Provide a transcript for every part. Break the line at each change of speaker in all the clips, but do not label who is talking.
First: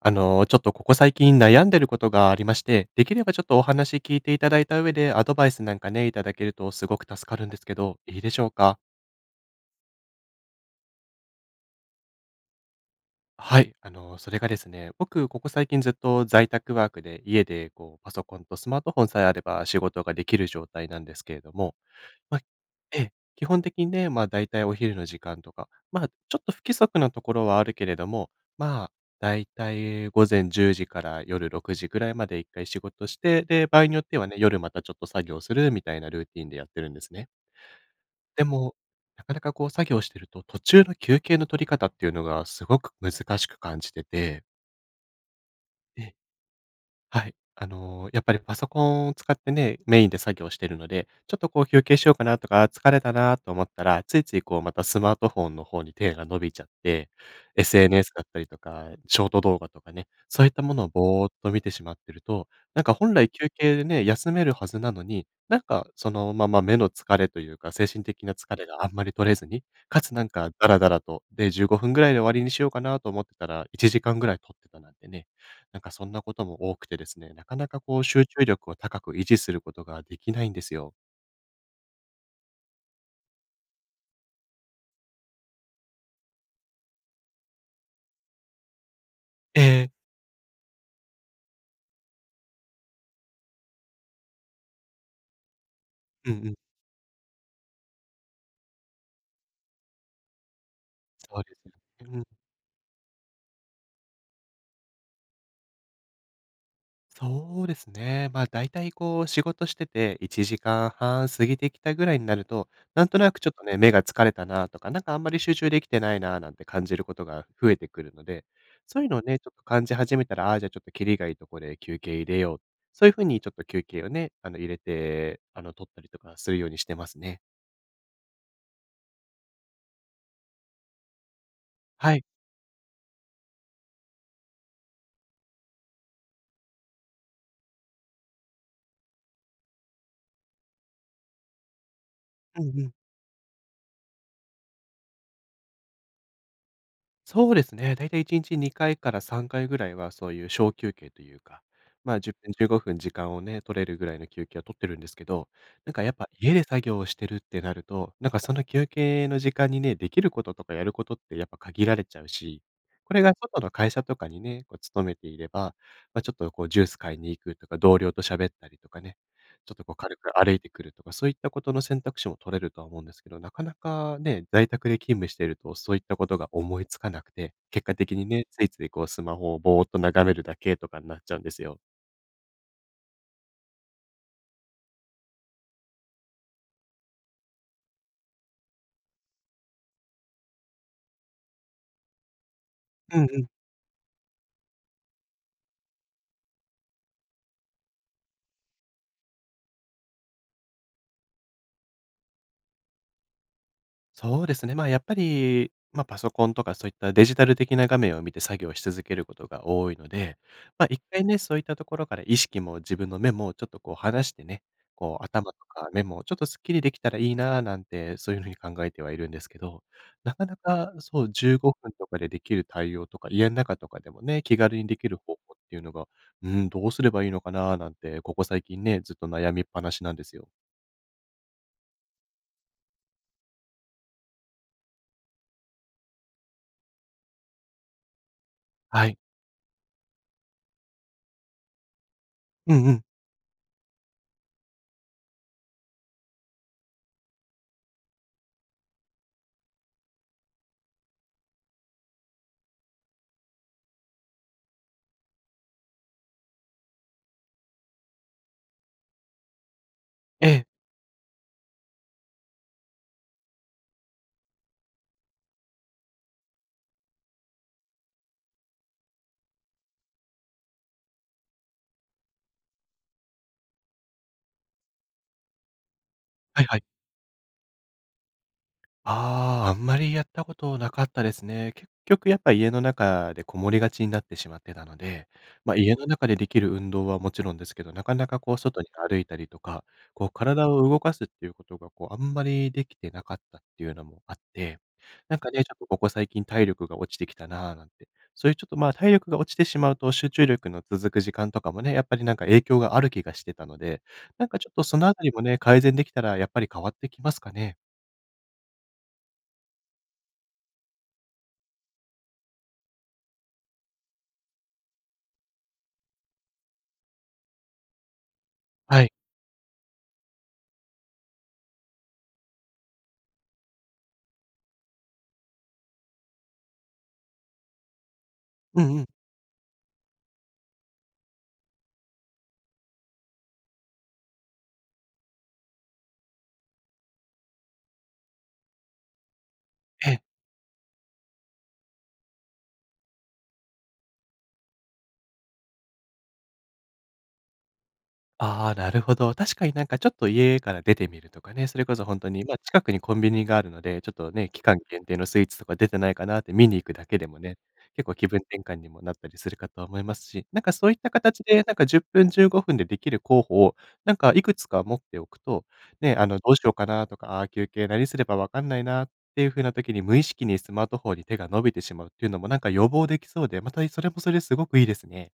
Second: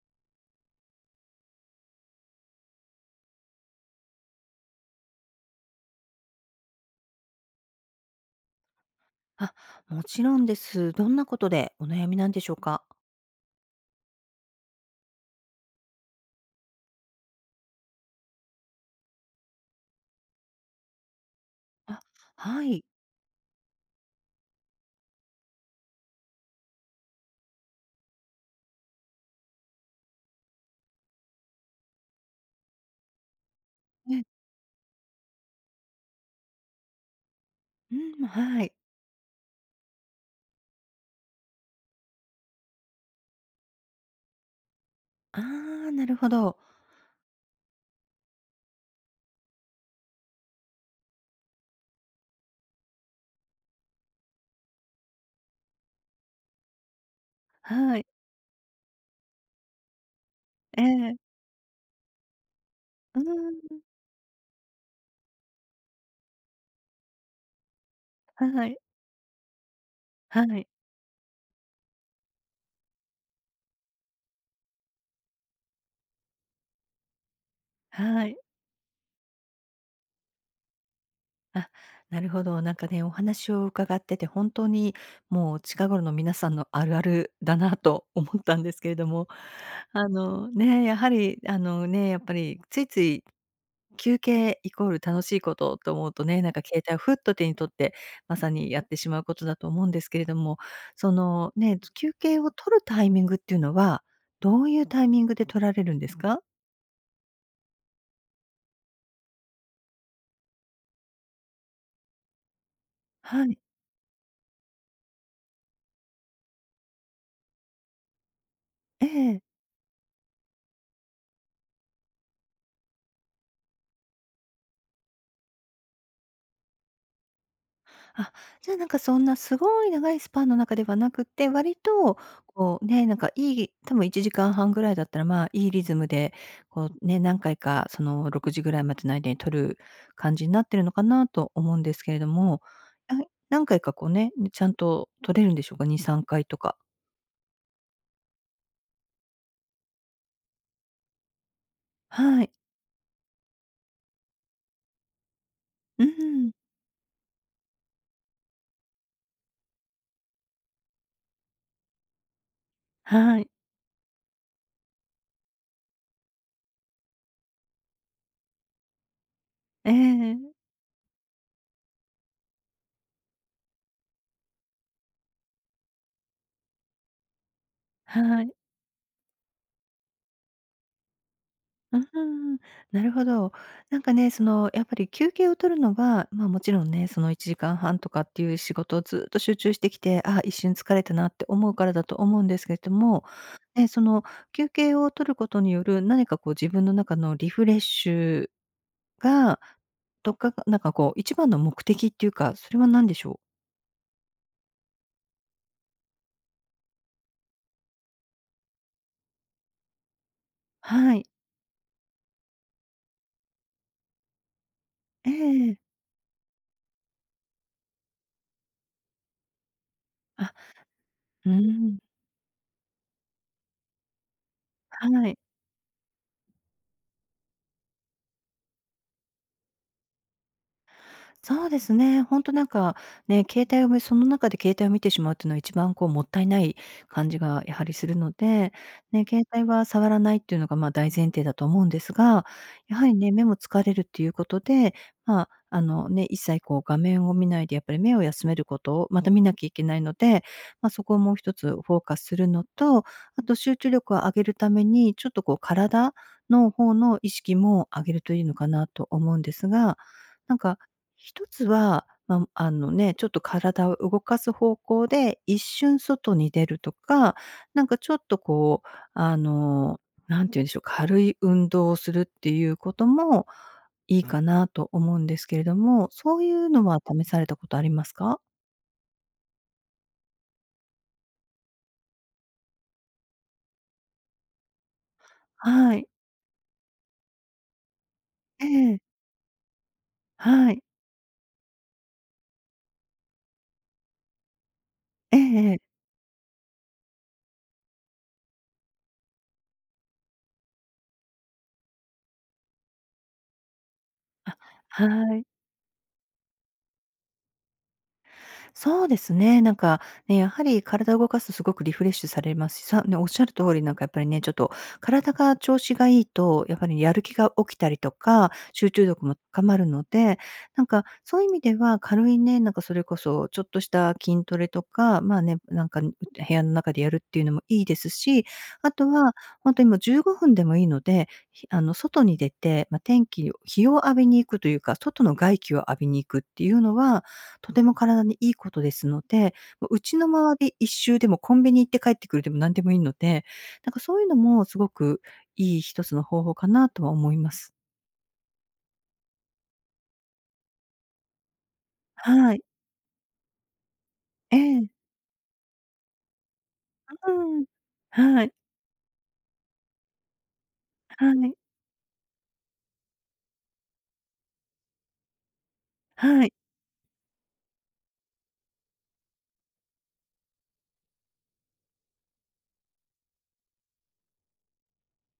ちょっとここ最近悩んでることがありまして、できればちょっとお話聞いていただいた上で、アドバイスなんかね、いただけるとすごく助かるんですけど、いいでしょうか？
あ、もちろんです。どんなことでお悩みなんでしょうか？
はい、それがですね、僕ここ最近ずっと在宅ワークで、家でこうパソコンとスマートフォンさえあれば仕事ができる状態なんですけれども、まあ、
はい。
ええ、基本的にね、だいたいお昼の時間とか、ちょっと不規則なところはあるけれども、ま、だいたい午前10時から夜6時ぐらいまで一回仕事して、で、場合によってはね、
え
夜またちょっと作業するみたいなルーティンでやってるんですね。
うん、
で
はい。
も、なかなかこう作業してると、途中の休憩の取り方っていうのがすごく難しく感じてて。
ああ、なるほど。
はい。やっぱりパソコンを使ってね、メインで作業してるので、ちょっとこう休憩しようかなとか、疲れたなと思ったら、ついついこうまたスマートフォンの方に手が伸びちゃって、
はい。
SNS だったりとか、ショート動画とかね、そういったも
え
のを
え、
ぼーっと見てしまってると、なんか本
う
来休
ん。
憩でね、休めるはずなのに、なんかそのまま目の疲れというか、精神的な
はい、
疲れ
はい、
があんまり取れずに、かつなんかダラダラと、で、15分ぐらいで終わりにしようかなと思ってたら、1時間ぐらい取ってたなんてね、なんかそんなことも多くてですね、なかなかこう集
はい。
中力を高く維持することができないんですよ。
あ、なるほど。なんかね、お話を伺ってて、本当にもう近頃の皆さんのあるあるだなと 思ったんですけれども、
ええ。
ね、やはり、ね、やっぱりついつい休憩イコール楽しいことと思うと
うんう
ね、なん
ん。
か携帯をふっと手に取って、まさにやってしまうことだと思うんですけれども、そ
そうで
の
す
ね、
よ
休
ね。うん、
憩を取るタイミングっていうのは、どういうタイミングで取られるんですか？
そうですね。まあ、だいたいこう仕事してて1時間半過ぎてきたぐらいになると、なんとなく
は
ちょっ
い。
とね、目が疲れたなとか、なんかあんまり集中できてないななんて感じることが増えてくるので、そうい
え
うのをね、
え。
ちょっと感じ始めたら、ああ、じゃあちょっとキリがいいとこで休憩入れよう。そういうふうにちょっと休憩をね、入れて、取ったりとかするようにしてますね。
あ、じゃあ、なんかそんなすごい長いスパンの中ではなくて、割
は
と
い。
こうね、なんかいい多分1時間半ぐらいだったら、まあ、いいリズムで、こうね、何回かその6時ぐらいまでの間に取る感じになってるのかなと思うんですけれど
う
も、
んうん。
あ、何回かこうね、ちゃんと取れるんでしょうか？2、3回とか。
そうですね。だいたい1日2回かいから3回ぐらいは、そういう小休憩というか、10
はい。
分、15分時間をね、取れるぐらいの休憩を取ってるんですけど、なんか
う
やっぱ
ん
家で作業をしてるってなると、なんかその休憩の時間にね、できることとかやることってやっぱ限られちゃうし、これが
はい。
外の会社とかにね、こう勤めていれば、まあ、ちょっとこうジュース買いに行くとか、同僚と喋ったりとかね、ちょっと
え
こう軽く歩
え。
いてくるとか、そういったことの選択肢も取れるとは思うんですけど、なかなかね、在宅で勤務しているとそういったことが思いつかなくて、結果的に
は
ね、
い。
ついついこうスマホをぼーっと眺めるだけとかになっちゃうんですよ。
うーん、なるほど。なんかね、その、やっぱり休憩を取るのは、まあ、もちろんね、その1時間半とかっていう仕事をずっと集中してきて、あ、一瞬疲れたなって思うからだと思うんですけれど
う
も、
んうん。
ね、その休憩を取ることによる何かこう自分の中のリフレッシュが、とか、なんかこう一番の目的っていうか、それは何でしょう？
そうですね。まあ、やっぱり、まあ、パソコンとかそういったデジタル的な画面を見て作業し続けることが多いので、一
は
回
い。
ね、そういったところから意識も自分の目もちょっとこう離してね、こう
え
頭と
え。
か目もちょっとすっきりできたらいいなぁなんて、そういうふうに考えてはいるんですけど、なか
あ、
なかそう、
う
15分
ん。
とかでできる対応とか、家の中とかでもね、気軽にできる
は
方
い。
法っていうのが、うん、どうすればいいのかなぁなんて、ここ最近ね、ずっと悩みっぱなしなんですよ。
そうですね。本当なんか、ね、携帯を見その中で携帯を見てしまうっていうのは一番こうもったいない感じがやはりするので、
はい。
ね、携帯は触らないっていうのがまあ大前提だと思うんですが、
うんう
や
ん。
はりね、目も疲れるっていうことで、まあ、一切こう画面を見ないでやっぱり目を休めることをまた見なきゃいけないので、まあ、そこをもう一つフォーカスするのと、あと集中力を上げるために、ちょっとこう体の方の意識も上げるといいのかなと思うんですが、
え
なん
え。
か一つは、あのね、ちょっと体を動かす方向で一瞬外に出るとか、なんかちょっとこう、あの、なんて言うんでしょう、軽い運動をするっていうこともいいかなと思うんですけれども、そうい
はい
う
はい。
のは試されたことありますか？
ああ、あんまりやったことなかったですね。結局やっぱ家の中でこもりがちになってしまってたので、まあ、家
は
の
い。
中でできる運動はもちろんですけど、なかなかこう
え
外に
え。
歩いたりとか、こう体
は
を
い。
動かすっていうことがこうあんまりできてなかったっていうのもあって、な
え
んかね、ち
ええ
ょっと
え。
ここ最近体力が落ちてきたなあなんて、そういうちょっと、体力が落ちてしまうと集中力の続く時間とかもね、やっぱりなんか影響がある気がしてたので、なん
あ、
かちょっとそのあたり
は
も
い。
ね、改善できたらやっぱり変わってきますかね。
そうですね。なんか、ね、やはり体を動かすとすごくリフレッシュされますし、ね、おっしゃる通りなんかやっぱりね、ちょっと体が調子がいいと、やっぱりやる気が起きたりとか、集
は
中
い。
力も高まるので、なんかそういう意味では軽いね、なんかそれこそちょっとした筋トレとか、まあね、なんか部屋の中でやるっていうのもいいですし、
う
あ
んうん。
とは本当にもう15分でもいいので、あの、外に出て、まあ、天気を日を浴びに行くというか、外の外気を浴びに行くっていうのはとても体にいいことですので、もうう
え
ち
え。
の周り一周でもコンビニ行って帰ってくるでも何でもいいので、なんかそういうのもすごくいい一つの方法かなとは思います。
ああ、なるほど。確かになんかちょっと家から出てみるとかね、それこそ本当に、
はい。
近くにコンビニがあるので、ちょっとね、
え
期間
え。う
限定のスイーツとか出てないかなって見に行くだけでもね、
ん。
結構気分
はい。
転換にもなったりするかと思いますし、なんかそういった
は
形
い。
で、なんか10分、15分でできる候補を、なんかいくつか持っておくと、ね、
は
ど
い。
うしようかなとか、ああ、休憩何すればわかんないなっていう風な時に、無意識にスマートフォンに手が伸びてしまうっていうのもなんか予防できそうで、またそれもそれですごくいいですね。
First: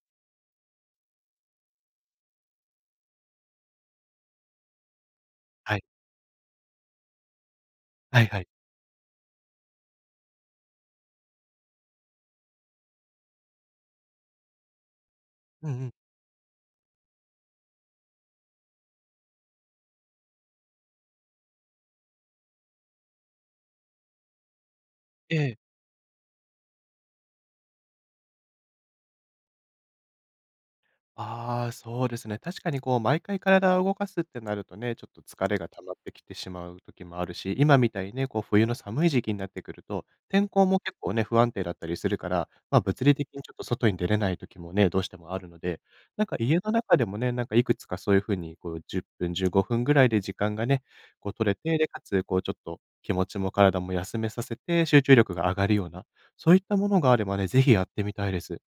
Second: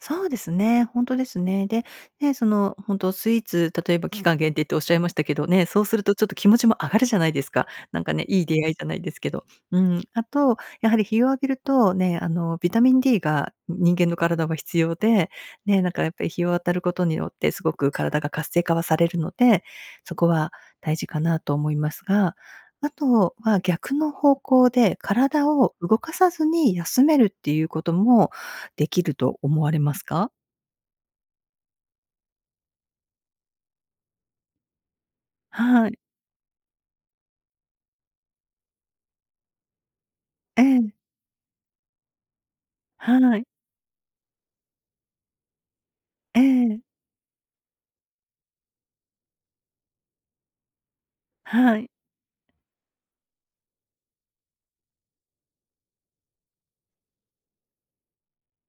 そうですね、本当ですね。で、ね、その、本当スイーツ、例えば期間限定っておっしゃいましたけどね、
は
そ
い。
うするとちょっと気持ちも上がるじゃないですか。なんか
は
ね、
いは
いい
い。
出会いじゃないですけど。うん。あと、やはり日を浴びるとね、ビタミン D が人間の体は必要で、
うん
ね、
う
な
ん。
んかやっぱり日を当たることによってすごく体が活性化はされるので、そこは大事かなと思いますが、あとは逆の方向で
え
体
え。
を動かさずに休めるっていうこともできると思われますか？
ああ、そうですね。確かにこう毎回体を動かすってなるとね、ちょっと疲れが溜
は
まっ
い。
てきてしまう時もあるし、今みたいにね、こう冬の寒い時期になってくると、天
え
候も
え。
結構ね、不安定だったりするから、まあ、物理的
は
に
い。
ちょっと外に出れない時もね、どうしてもあるので、なんか
え
家の
え。
中でもね、なんかいくつかそういう風にこう10分、15分ぐらいで時間がね、こう取れて、
は
で、
い。
かつこうちょっと気持ちも体も休めさせて、集中力が上がるような、そういったものがあればね、ぜひやってみたいです。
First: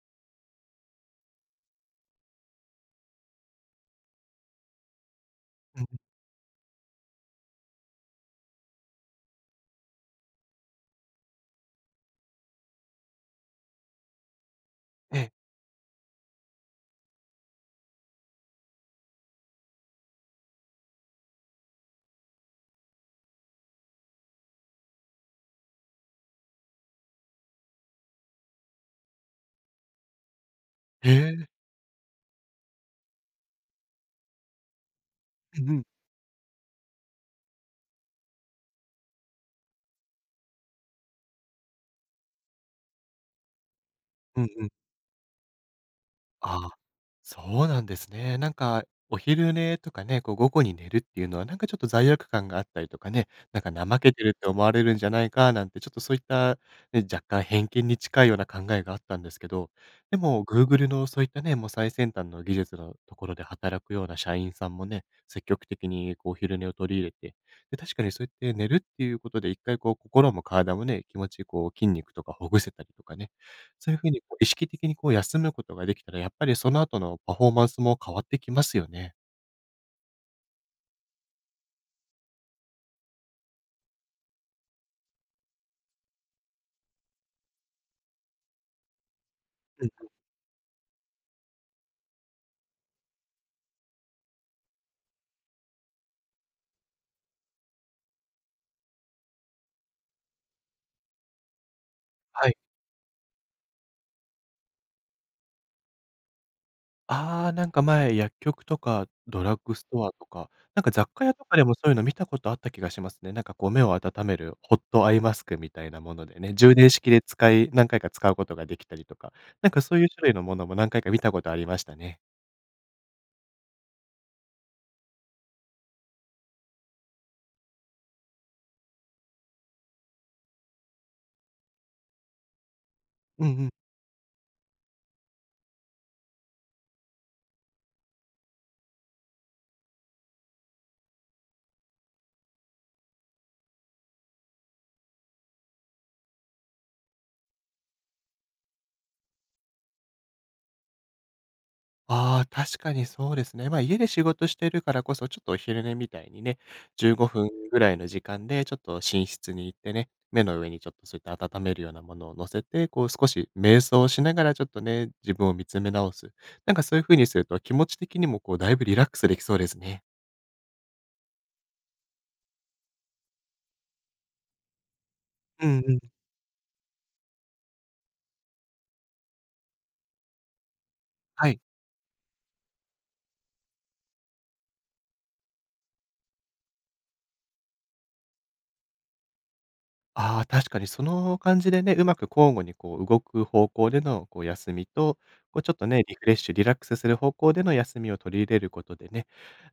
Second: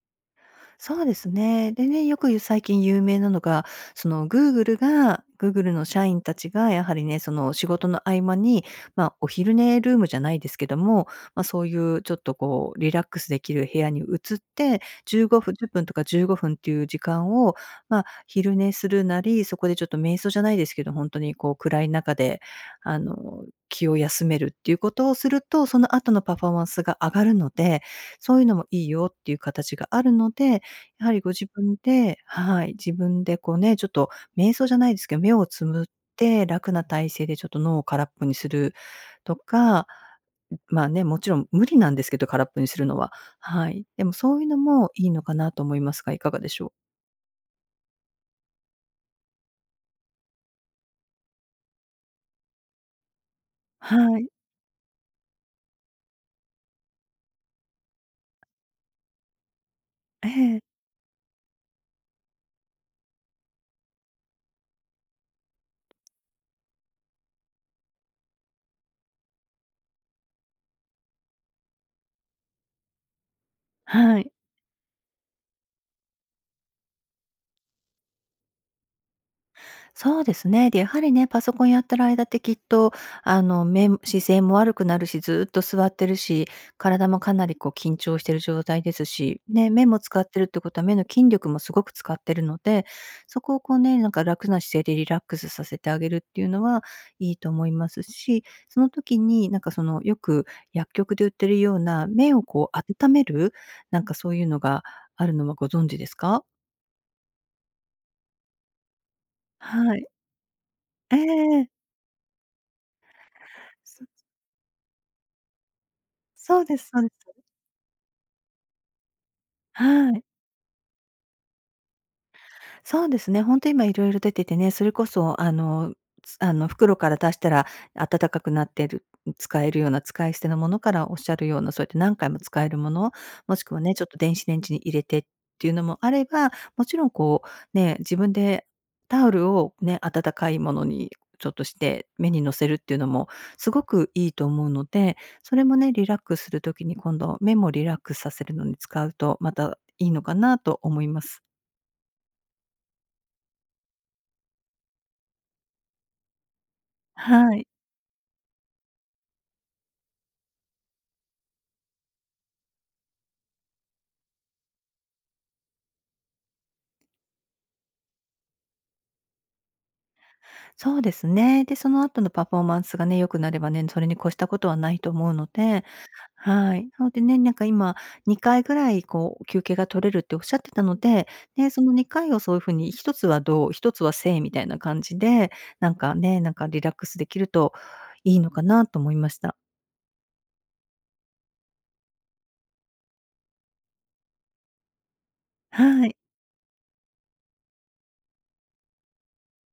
そうですね。でね、よく言う最近有名なのが、そのグーグルが、グーグル
うん
の
う
社
ん。
員たちがやはりね、その仕事の合間に、まあ、お昼寝ルームじゃないですけども、まあ、そういうちょっとこうリラックスできる部屋に移って、
え
15
え。
分、10分とか15分っていう時間を、まあ、昼寝するなり、そこでちょっと瞑想じゃないですけど、本当にこう暗い中で、気を休めるっていうことをすると、その後のパフォーマンスが上がるので、そういうのもいいよっていう形があるので、や
へ
はりご
え。
自分ではい、自分でこうね、ちょっと瞑想じゃないですけど、目を
う
つ
んうん。
むって楽な体勢でちょっと脳を空っぽにするとか、まあね、もちろん無理なんですけど、空っぽにするのは。はい。でもそ
う
うい
ん
うの
うん。
もいいのかなと思いますが、いかがでし
あ
ょ
あ、
う？
そうなんですね。なんか、お昼寝とかね、こう午後に寝るっていうのは、なんかちょっと罪悪感があったりとかね、なんか
は
怠けてる
い。
って思われるんじゃないかなんて、ちょっとそういった、ね、若干偏見に近いような考えがあったんですけど、で
え
も
え、
Google のそういったね、もう最先端の技術のところで働くような社員さんもね、積極的にこうお昼寝を取り入れて、で、確かにそうやって寝るっていうことで、一回こう心も体もね、気持ちこう筋肉とかほぐせたりとかね、そういう風
は
に
い。
こう意識的にこう休むことができたら、やっぱりその後のパフォーマンスも変わってきますよね。
そうですね。で、やはりね、パソコンやってる間ってきっと、目も姿勢も悪くなるし、ずっと座ってるし、体もかなりこう緊張してる状態ですし、ね、
う
目
ん、
も使ってるってことは目の筋力もすごく使ってるので、そこをこうね、なんか楽な姿勢でリラックスさせてあげるっていうのはいいと思いますし、その時になんかそのよく薬局で売ってるような目を
はい。
こう温める、なんかそういうのがあるのはご存知ですか？
ああ、なんか前、薬局とかドラッグス
は
ト
い。
アとか、なんか雑貨屋とかで
え
も
え
そういうの見たことあった気がしますね。なんかこう目を
そ
温めるホットアイマスクみたいなものでね、
そう
充
で
電
すそう
式
で
で
す。
使い何回か使うことができたりとか、なんかそういう
はい。
種類のものも何回か見たことありましたね。
そうですね。本当今いろ出ててね、それこそあの、袋から出したら暖かくなってる使えるような使い捨てのものからおっしゃるような、そうやって何回も使えるもの、
うんう
もし
ん。
くはね、ちょっと電子レンジに入れてっていうのもあれば、もちろんこう、ね、自分でタオルをね、暖かいものにちょっとして目にのせるっていうのもすごくいいと思うので、それもね、リラックスする時に今度目もリラックスさせるのに使うと、またいいのかなと思います。
ああ、確かにそうですね。家で仕事してるからこそ、ちょっとお昼寝みたいにね、15分
はい。
ぐらいの時間でちょっと寝室に行ってね、目の上にちょっとそういった温めるようなものを乗せて、こう少し瞑想をしながらちょっとね、自分を見つめ直す。なんかそういう風にすると、気持ち的にもこうだいぶリラックスできそうですね。
そうですね。で、その後のパフォーマンスがね、良くなればね、それに越したことはないと思うの
うん
で、
うん。
はい。なのでね、なんか今、2回ぐらいこう休憩が取れるっておっしゃってたので、
はい。
ね、その2回をそういう風に一つはどう一つは静みたいな感じで、なんかね、なんかリラックスできるといいのかなと思いました。
ああ、確かにその感じでね、うまく交互にこう動く方向でのこう休みと、こうちょっとね、
は
リ
い。
フレッシュ、リラックスする方向での休みを取り入れることでね、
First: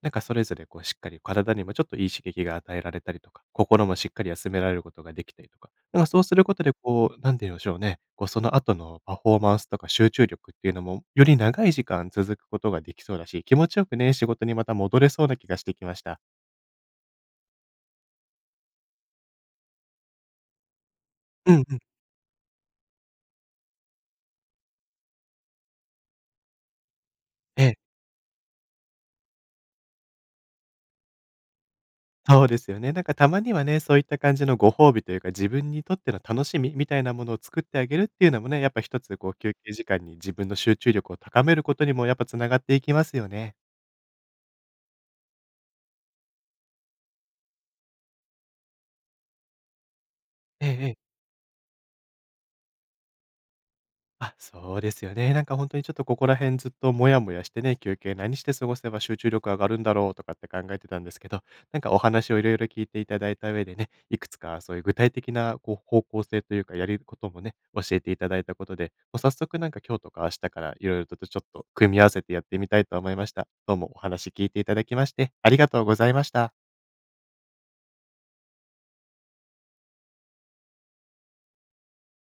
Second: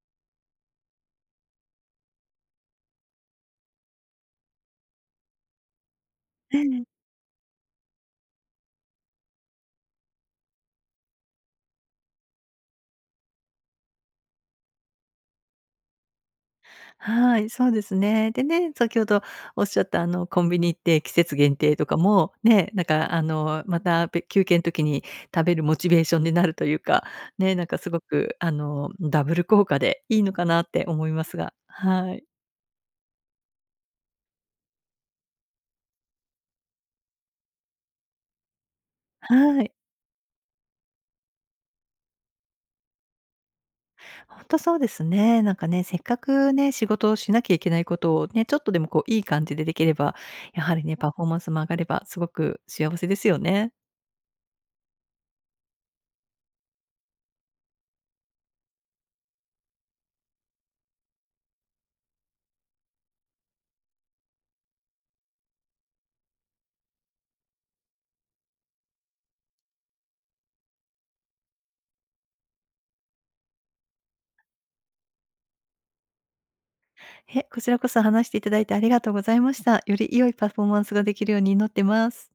なんかそれぞれこうしっかり体にもちょっといい刺激が与えられたりとか、心もしっかり休められることができたりとか、なんかそうすることでこう、なんて言うんでしょうね、こうその後のパフォーマンスとか集中力っていうのも、より長い時間続くことができそうだし、気持ちよくね、仕事にまた戻れそうな気がしてきました。
はい、そうですね。でね、先ほどおっしゃった、コンビニ行って季節
う
限
んう
定
ん。
とかも、ね、なんか、また、休憩の時に食べるモチベーションになるというか、ね、
え
なん
え。
かすごく、ダブル効果でいいのかなって思いますが、はい。
そうですよね。なんかたまにはね、そういった感じのご褒美というか、自分にとっての楽しみみたいなものを作ってあげるっていうのもね、やっぱ一つこう休
は
憩
い。
時間に自分の集中力を高めることにもやっぱつながっていきますよね。
本当そうですね。なんかね、せっかくね、仕事をしなきゃいけないことをね、ちょっとでもこういい感じでできれば、や
え
はり
ええ
ね、パ
え
フォーマンスも上がればすごく幸せですよね。
あ、そうですよね。なんか本当にちょっとここら辺ずっとモヤモヤしてね、休憩何して過ごせば集中力上がるんだろうとかって考えてたんですけど、なんかお話をいろいろ聞いていただいた上でね、いくつかそういう具体的なこう方向性というか、やりることもね、教えていただいたことで、もう早速なんか今日とか明日からいろいろととちょっと組み合わせてやってみたいと思いました。どうもお話聞いていただきまして、ありがとうございました。
え、こちらこそ話していただいてありがとうございました。より良いパフォーマンスができるように祈ってます。